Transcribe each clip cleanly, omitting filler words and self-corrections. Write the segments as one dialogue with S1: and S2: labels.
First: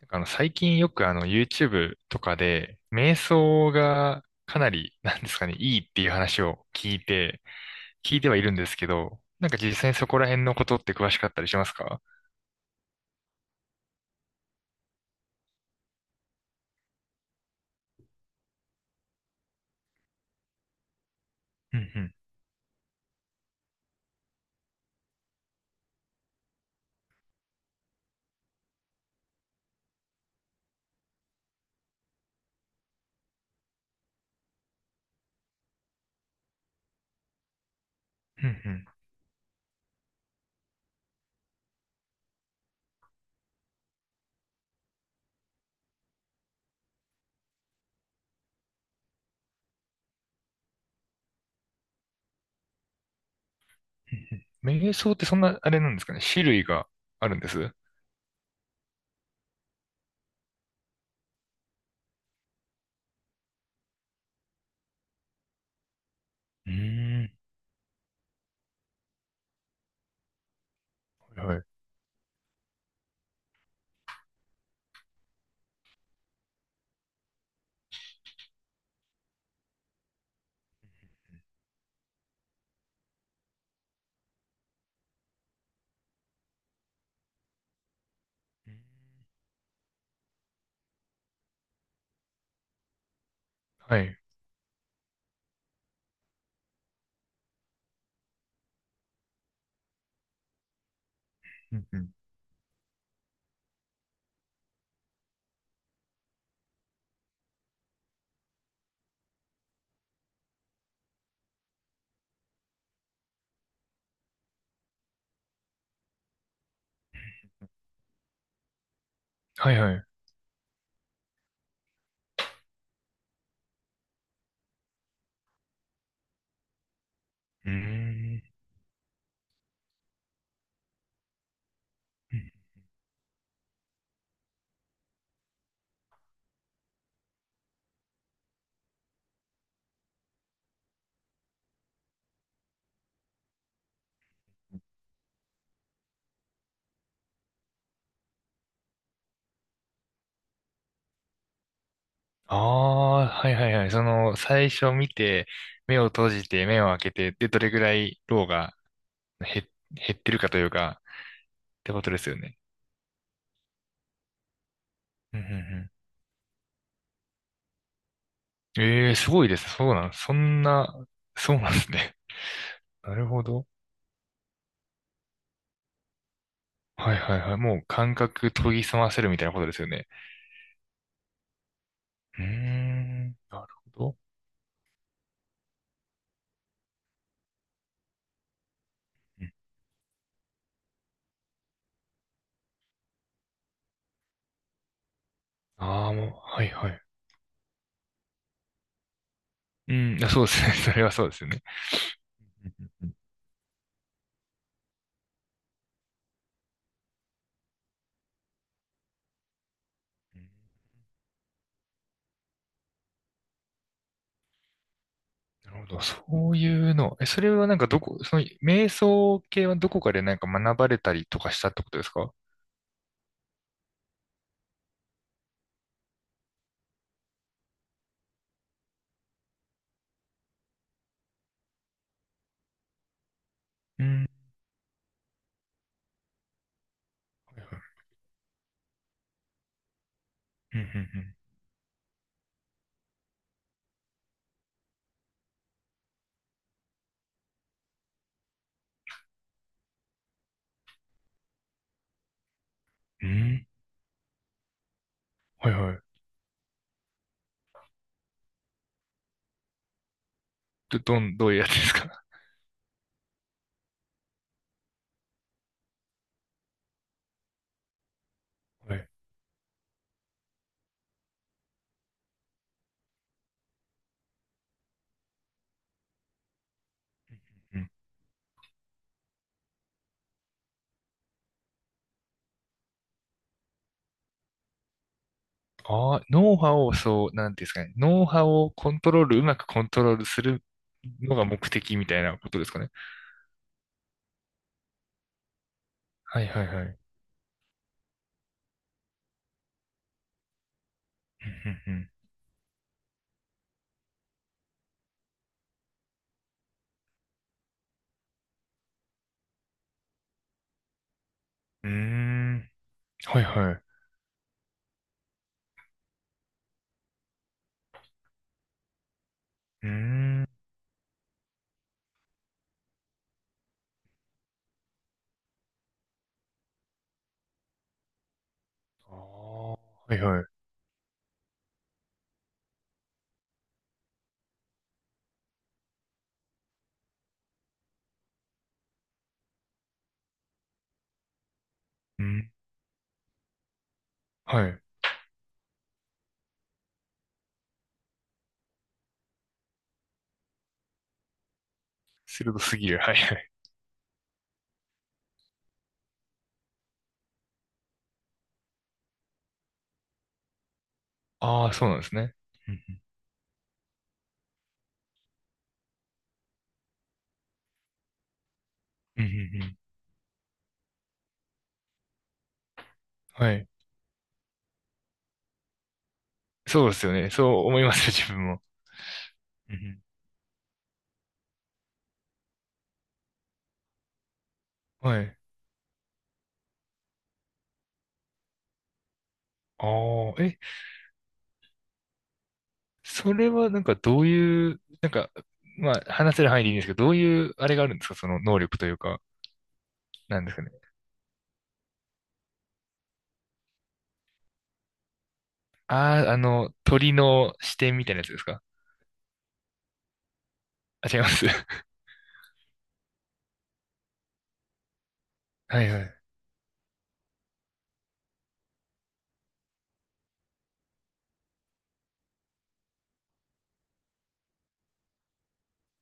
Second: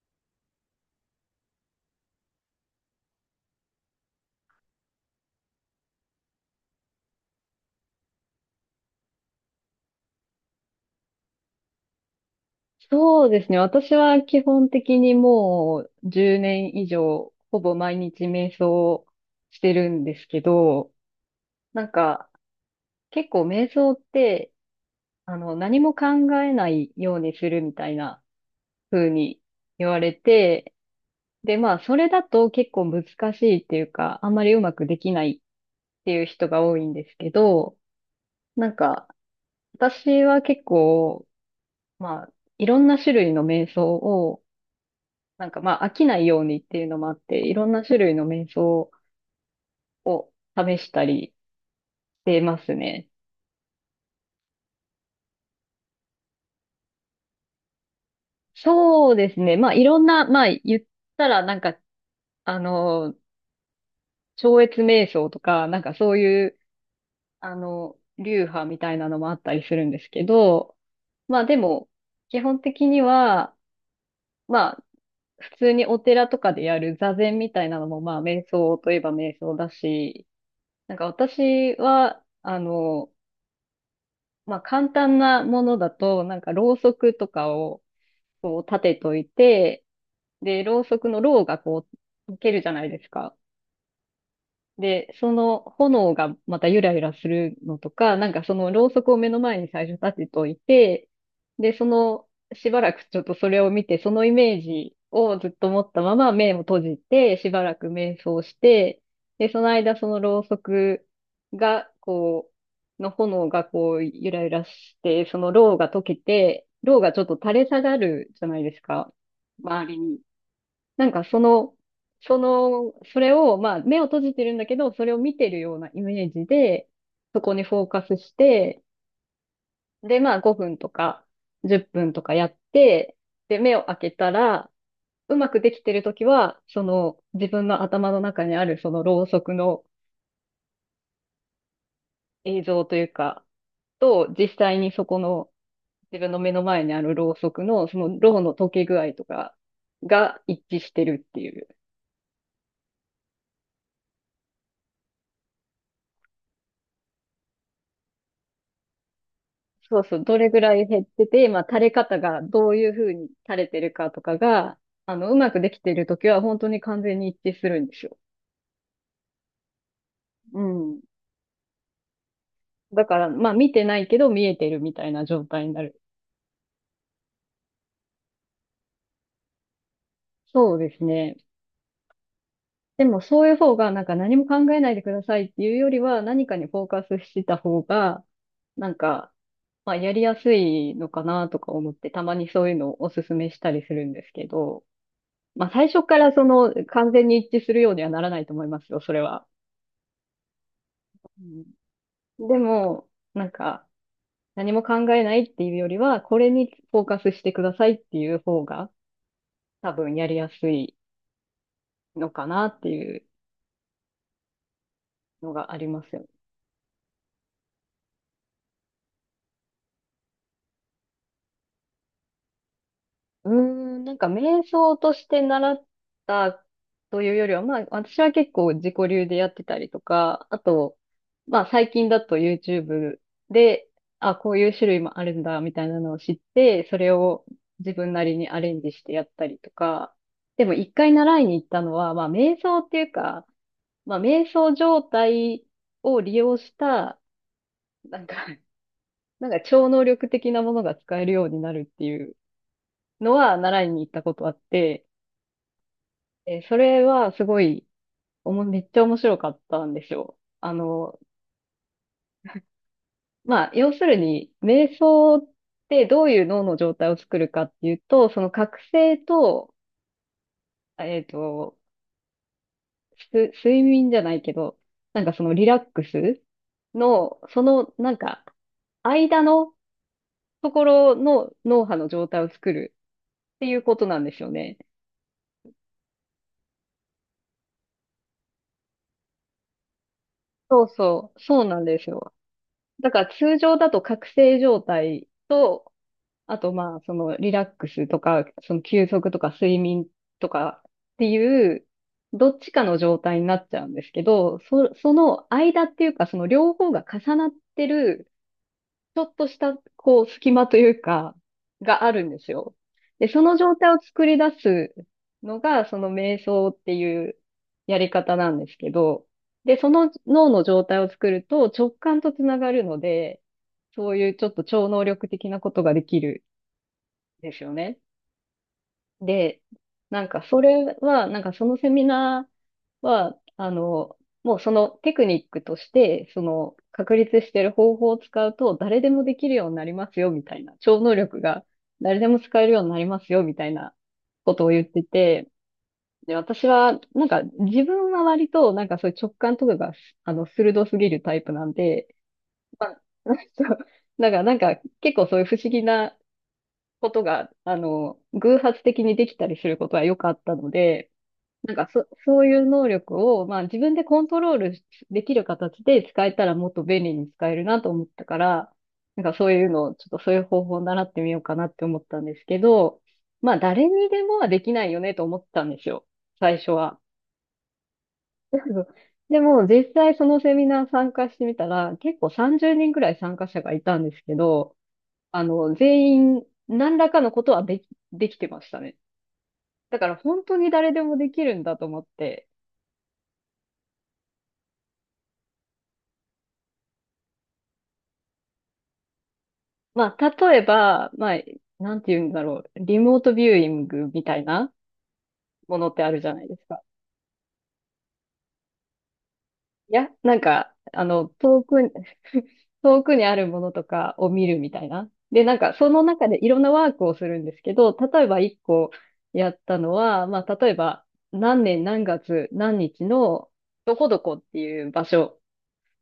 S1: なんか最近よくYouTube とかで、瞑想がかなり、なんですかね、いいっていう話を聞いてはいるんですけど、なんか実際にそこら辺のことって詳しかったりしますか？
S2: そうですね。私は基本的にもう10年以上、ほぼ毎日瞑想をしてるんですけど、
S1: うん
S2: なん
S1: うん、
S2: か結構瞑想って、何も考えないようにするみたいな風に言われて、で、まあ、それだと結構難しいっていうか、あんまりうまくできないっていう人が多いんですけど、
S1: うん
S2: な
S1: う
S2: ん
S1: ん、
S2: か、私は結構、まあ、いろんな種類の瞑想をまあ飽きないようにっていうのもあって、いろんな種類の瞑想を試したりしてますね。
S1: うんうん。瞑想ってそんな、あれなんですかね、種類があるんです？う
S2: そうですね。まあいろんな、まあ言ったらなんか、あの、超越瞑想とか、なんかそういう、
S1: ーん、
S2: あの、流派みたいなのもあったりするんですけど、まあ
S1: はい
S2: で
S1: はい。
S2: も、基本的には、まあ普通にお寺とかでやる座禅みたいなのもまあ瞑想といえば瞑想だし、私は、まあ簡単なものだと、ろうそくとかをこう立てといて、で、ろうそくのろうがこう溶けるじゃないですか。
S1: はい、
S2: で、その炎がまたゆらゆらするのとか、そのろうそくを目の前に最初立てといて、で、
S1: う
S2: そ
S1: んうん。
S2: の、しばらくちょっとそれを見て、そのイメージをずっと持ったまま目を閉じて、しばらく瞑想して、で、その間そのろうそくが、の炎がこう、ゆらゆらして、そのろうが溶けて、ろうがちょっと垂れ下がるじゃないですか。
S1: はい
S2: 周
S1: はい。
S2: り
S1: う
S2: に。なんかその、それを、まあ、目を閉じてるんだけど、それを見てるようなイメージで、そこに
S1: ー
S2: フォーカスし
S1: ん。
S2: て、で、まあ、5分とか、10分とかやって、で、目を開けたら、うまくできてるときは、その、自分の頭の中にある、その、ろうそくの映像というか、と、実際にそこの、自分の目の前にあるろうそくの、その、ろうの溶け具合とかが一致してるっていう。
S1: ああー、はいはいはい。その、最初見て、目を閉じて、目を開けて、で、どれぐらい、ローが減
S2: そう
S1: 減
S2: そ
S1: っ
S2: う、
S1: て
S2: ど
S1: るか
S2: れ
S1: と
S2: ぐ
S1: いう
S2: らい
S1: か、
S2: 減って
S1: っ
S2: て、まあ、垂れ
S1: てことで
S2: 方
S1: すよ
S2: が
S1: ね。
S2: どういうふうに垂れてるかとかが、あの、う
S1: うんう
S2: まくでき
S1: ん
S2: てるときは本当に完全に一致するんですよ。
S1: うん。ええーすごいです。そうなん、そ
S2: う
S1: んな、
S2: ん。
S1: そうなんですね。
S2: だ
S1: な
S2: か
S1: る
S2: ら、
S1: ほ
S2: まあ、
S1: ど。
S2: 見てないけど見えてるみたいな状態になる。
S1: はいはいはい。もう感覚研ぎ澄ませるみたいなことですよね。
S2: そうですね。
S1: うー
S2: でも、
S1: ん、
S2: そういう
S1: なる
S2: 方
S1: ほ
S2: が、
S1: ど。
S2: 何も考えないでくださいっていうよりは、何かにフォーカスしてた方が、なんか、まあ、やりやすいのかなとか思って、たまにそういうのをおすすめしたりするんですけど、まあ、最初
S1: ああー、
S2: か
S1: もう、
S2: らそ
S1: はい
S2: の、
S1: はい。
S2: 完全に一致するようにはならないと思いますよ、それは。
S1: うん、あ、そうですね。それはそうで
S2: う
S1: すよね。
S2: ん。で
S1: うんうんう
S2: も、
S1: ん
S2: なんか、何も考えないっていうよりは、これにフォーカスしてくださいっていう方が、多分やり
S1: うん、
S2: やすいのかなっていうの
S1: な
S2: があ
S1: るほ
S2: り
S1: ど。
S2: ますよね。
S1: そういうの。え、それはなんかどこ、その、瞑想系はどこかでなんか学ばれたりとかしたってことですか？
S2: うーん、瞑想として習ったというよりは、まあ私は結構自己流でやってたりとか、あと、まあ最近だと YouTube で、
S1: うん。
S2: あ、こういう種類もあるんだみたいなのを知って、それを
S1: はいはい。
S2: 自分なりにアレンジしてやったりとか、でも
S1: うんう
S2: 一回
S1: ん
S2: 習いに行ったのは、まあ瞑想っていうか、まあ瞑想状態を利用した、なんか、超能力的なものが使えるようになるっていう
S1: うん。
S2: の
S1: う
S2: は
S1: ん。
S2: 習いに行ったことあって、
S1: はいはい。
S2: えーそれはすごい、めっちゃ面白かったんですよ。
S1: ど、どういうやつですか？
S2: まあ、要するに、瞑想ってどういう脳の状態を作るかっていうと、その覚
S1: はい。
S2: 醒と、えっと、睡眠じゃないけど、そのリラックスの、
S1: うん。
S2: 間のところの脳波の状態を作るっていうことなんですよね。
S1: ああ、脳波を、そう、なんていうんですかね。脳波をコントロール、うまくコントロールする
S2: そうそ
S1: の
S2: う、
S1: が目
S2: そうなん
S1: 的
S2: で
S1: み
S2: す
S1: たい
S2: よ。
S1: なことですかね？
S2: だから通常だと覚醒状態と
S1: はい
S2: あ
S1: はい
S2: と、
S1: は
S2: ま
S1: い。
S2: あ、そのリラックスとか、その休息とか睡眠とかってい
S1: う
S2: う、
S1: ん
S2: どっちかの状態になっちゃうんですけど、その間っていうか、その両方が重なってる、ちょっとした、こう、隙間というか、
S1: うんう
S2: があるんです
S1: ん。うーん。
S2: よ。で、
S1: は
S2: そ
S1: い
S2: の
S1: は
S2: 状
S1: い。
S2: 態を作り出すのが、その瞑想っていうやり方なんですけど、で、
S1: う
S2: その
S1: ー
S2: 脳
S1: ん。
S2: の状態を作ると直感とつながるので、そういうちょっと超能力的なことができる。ですよね。
S1: あ
S2: で、
S1: あ、はいはい。
S2: それは、そのセミナーは、もうそのテクニックとして、その確立してる方法を使うと誰でもできるようになりますよ、みたいな。超能力が誰
S1: う
S2: でも
S1: ん。
S2: 使えるようになりますよ、みたいなこ
S1: は
S2: とを
S1: い。
S2: 言ってて、で、私は、自分は割と、そういう直感とかが、鋭すぎるタイプなんで、
S1: 鋭す
S2: ま
S1: ぎる。
S2: あ、
S1: はいはい。
S2: そうだから結構そういう不思議なことが、偶発的にできたりすることはよくあったので、
S1: ああ、そうなんですね。
S2: そういう
S1: う
S2: 能
S1: ん
S2: 力を、まあ自分でコントロールできる形で使えたらもっと便利に使えるなと思ったから、
S1: うんうん
S2: そう
S1: うん
S2: い
S1: う
S2: う
S1: ん、
S2: のを、ちょっとそういう方法を習ってみようかなって思ったんですけど、
S1: は
S2: まあ
S1: い。
S2: 誰にでもはできないよねと思ったんですよ、最初
S1: そうで
S2: は。
S1: すよね。そう思いますよ、自分も。
S2: でも
S1: う
S2: 実
S1: ん
S2: 際そのセミナー参加してみたら、結構30人ぐらい参加者がいたんですけど、
S1: うん、はい。
S2: 全員何らかのことはできてましたね。
S1: あ
S2: だから
S1: あ、
S2: 本当
S1: え、
S2: に誰でもできるんだと思って。
S1: それはなんかどういう、なんか、まあ話せる範囲でいいんですけど、どういうあれがあるんですか、その能力というか、
S2: まあ、
S1: なんです
S2: 例え
S1: かね。
S2: ば、まあ、なんて言うんだろう。リモートビューイングみたいなものってある
S1: あ
S2: じ
S1: あ、
S2: ゃないですか。
S1: 鳥の視点みたいなやつですか？
S2: いや、
S1: あ、違います。
S2: 遠く に 遠くにあるものとかを見るみたいな。で、
S1: は
S2: そ
S1: いは
S2: の
S1: い。
S2: 中でいろんなワークをするんですけど、例えば一個やったのは、まあ、例えば、何年何月何日の、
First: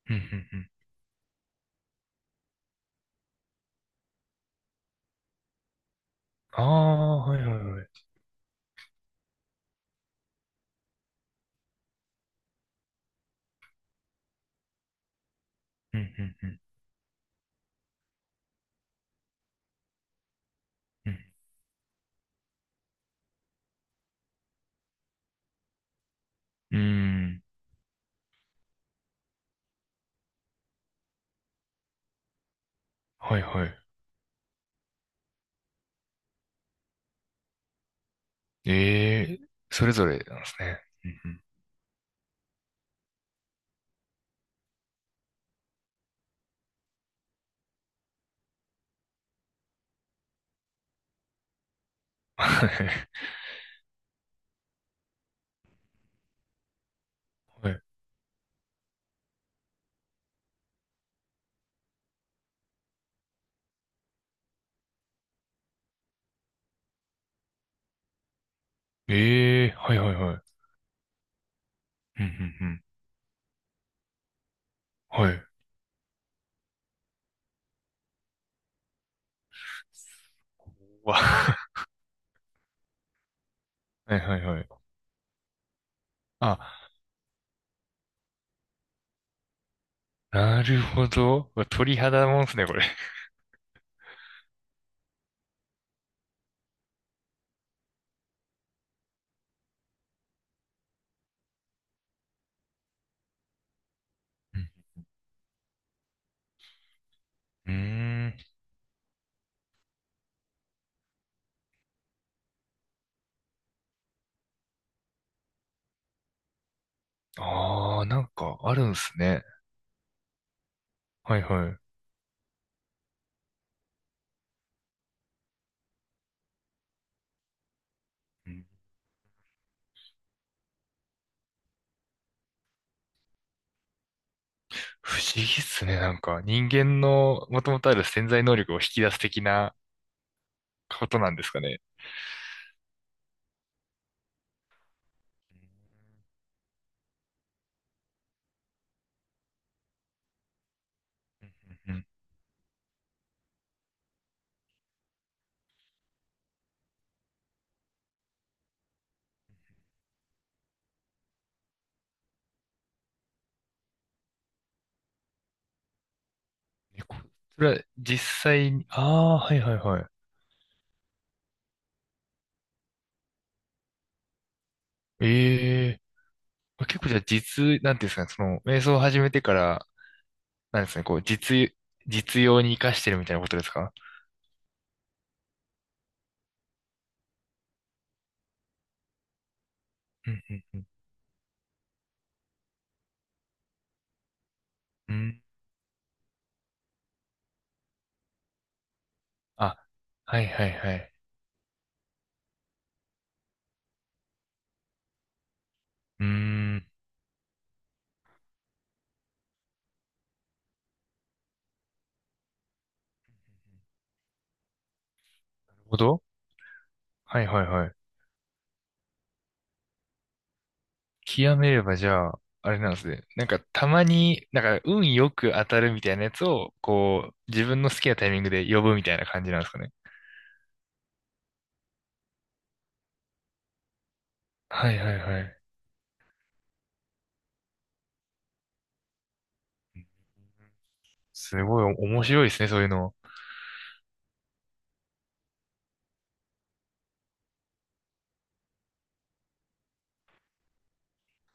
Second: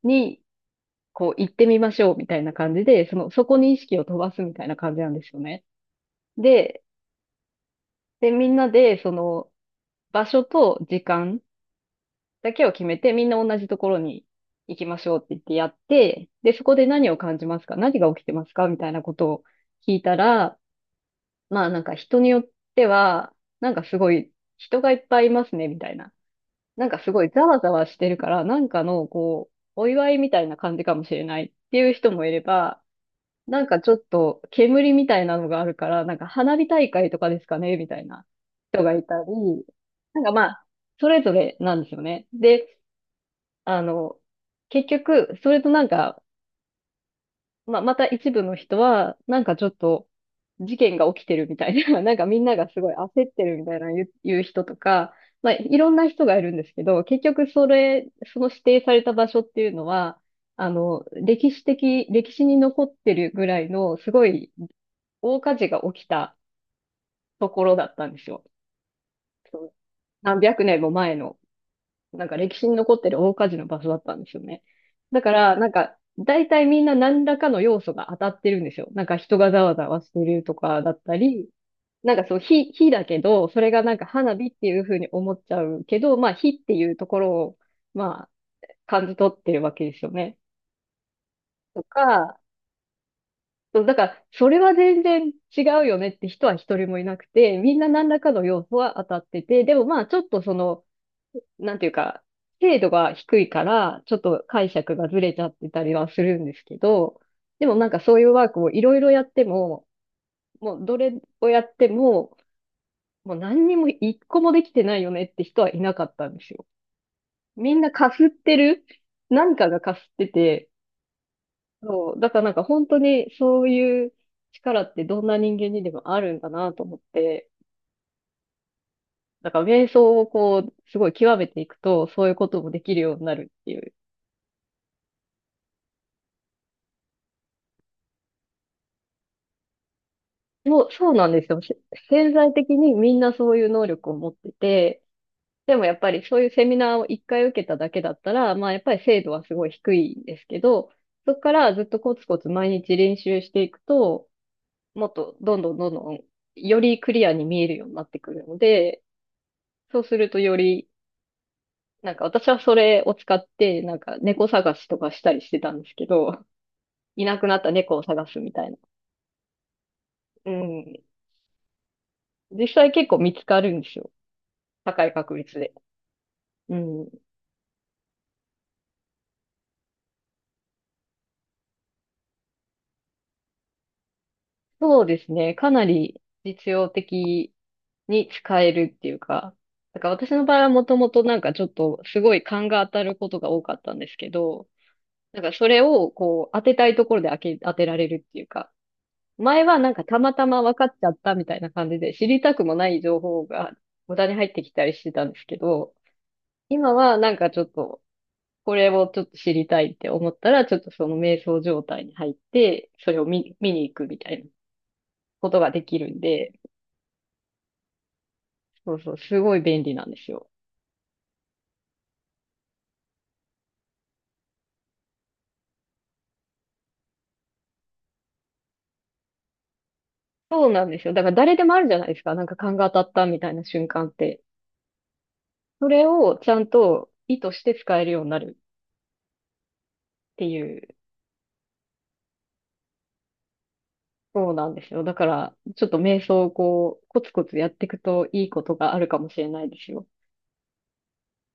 S1: うんうんうん。
S2: こう、行ってみましょうみたいな感じで、その、そこに意識を飛ばすみたいな感じなんですよね。
S1: あ
S2: で、
S1: あ、はいはいはい。
S2: で、みんなで、その、場所と時間だけを決めて、みんな同じところに行きましょうって言ってやっ
S1: う
S2: て、
S1: んう
S2: で、
S1: ん
S2: そこで何を感じますか何が起きてますかみたいなことを聞いたら、
S1: うん
S2: まあ人によっては、なんかすごい人がいっぱいいますね、みたいな。
S1: うん。
S2: なんかすご
S1: う
S2: いざ
S1: ん。
S2: わざわしてるから、なんかの、こう、お祝いみたいな感じかもしれないっていう人もいれば、
S1: はい
S2: な
S1: は
S2: ん
S1: い。
S2: かちょっと煙みたいなのがあるから、なんか花火大会とかですかねみたいな。った
S1: ええ、
S2: り、
S1: それぞれなんで
S2: ま
S1: す
S2: あ、
S1: ね。
S2: そ
S1: うん
S2: れぞ
S1: うん。
S2: れなんですよね。で、あの、結局、それとなんか、まあ、また一部の人は、なんかちょっと、事件が起きてるみたいな、なんか みんな
S1: は
S2: がすごい
S1: い
S2: 焦ってるみたいな言う人とか、まあ、いろんな人がいるんですけど、結局そ
S1: はい。
S2: れ、その指定された場所っていうのは、歴史に残ってるぐらいの、すごい大火事が起きたところだったんですよ。そ
S1: ええ、
S2: の
S1: はいはいは
S2: 何
S1: い。
S2: 百年も前の。
S1: うん
S2: なん
S1: う
S2: か歴史
S1: んう
S2: に
S1: ん。
S2: 残ってる大火事の場所だったんですよね。だ
S1: は
S2: か
S1: い。う
S2: ら、なんか、大体みんな何らかの要素が当たってるんですよ。なんか人がざわざわしてるとかだっ
S1: わ。
S2: たり、
S1: は
S2: なんかそう、火だけど、それがなんか
S1: い
S2: 花
S1: はい
S2: 火っ
S1: は
S2: て
S1: い。
S2: いうふうに思っちゃうけど、まあ火っ
S1: あ、
S2: ていうところを、まあ、感じ取ってるわけですよね。
S1: なるほど。
S2: と
S1: 鳥肌
S2: か、
S1: もんですね、これ。
S2: そうだから、それは全然違うよねって人は一人もいなくて、みんな何らかの要素は当たってて、でもまあちょっとその、なんていうか、精度が低いから、ちょっと
S1: う
S2: 解
S1: ん。
S2: 釈がずれちゃってたりはするんですけど、で
S1: う
S2: もなんかそういう
S1: ん。
S2: ワークをいろいろやっても、もうどれをやっても、もう何にも一個もできてないよねって人はいなかったんですよ。みんな
S1: ああー、
S2: か
S1: な
S2: す
S1: ん
S2: って
S1: かあ
S2: る、
S1: るんすね。
S2: 何かがかすってて、
S1: はいはい。
S2: そう、だからなんか本当にそういう力ってどんな人間にでもあるんだなと思って、
S1: うん、
S2: だから瞑想をこう、すごい極めていくと、そういうこともできるようになるっていう。
S1: 不思議っすね。なんか人間のもともとある潜在能力を引き出す的な
S2: そう、
S1: こ
S2: そう
S1: と
S2: な
S1: な
S2: ん
S1: ん
S2: で
S1: です
S2: すよ。
S1: かね。
S2: 潜在的にみんなそういう能力を持ってて、でもやっぱりそういうセミナーを一回受けただけだったら、まあやっぱり精度はすごい低いんですけど、そこからずっ
S1: うんう
S2: と
S1: ん、
S2: コツコツ毎日練習していくと、もっとどんどんどんどんよりクリアに見えるようになってくるので、そうするとより、なんか私はそれを使って、なんか猫探しとかしたりしてたんですけど、
S1: えこ
S2: いなくな
S1: そ
S2: っ
S1: れ
S2: た
S1: は
S2: 猫を
S1: 実
S2: 探すみたい
S1: 際
S2: な。
S1: に、ああ、はいはいはい。
S2: うん。実際結構見つかるんですよ。高い確率で。
S1: ええ、
S2: う
S1: 結構
S2: ん。
S1: じゃあなんていうんですかね、その、瞑想を始めてから、なんですかね、こう、実用に活かしてるみたいなことですか？
S2: そうですね。かなり実用的に使えるっていうか、だから
S1: う
S2: 私
S1: ん
S2: の
S1: う
S2: 場合
S1: ん
S2: は
S1: う
S2: も
S1: ん。
S2: ともとなんかちょっとすごい勘が当たることが多かったんですけど、
S1: う
S2: なん
S1: ん。
S2: かそれをこう当てたいところで当てられるっていうか、前
S1: あ、
S2: はなんかたま
S1: は
S2: た
S1: い
S2: ま
S1: はい
S2: 分か
S1: は
S2: っちゃ
S1: い。
S2: ったみたいな感じで知りたくもない情報が無駄に入ってきたりしてたんですけど、
S1: うーん。なる
S2: 今はなんかちょっとこれをちょっと知りたいって思ったら、ちょっとその瞑想状態に入って、それを見に行くみたいなことがで
S1: ほ
S2: きるん
S1: ど。
S2: で、
S1: はいはいはい。
S2: そうそう、すごい便利なんですよ。
S1: 極めればじゃあ、あれなんですね。なんかたまに、なんか運よく当たるみたいなやつを、こう、自分の好きなタイミングで呼ぶみたいな感じなんですかね。
S2: そうなんですよ。だから誰でもあるじゃないですか。なんか勘が当たったみたいな瞬間って。
S1: はいはいはい。
S2: それをちゃんと意図して使えるようになるっていう。
S1: すごい面白いですね、そういうの。
S2: そうなんですよ。だから、ちょっと瞑想をこう、コツコツやっていくといいことがあるかもしれないですよ。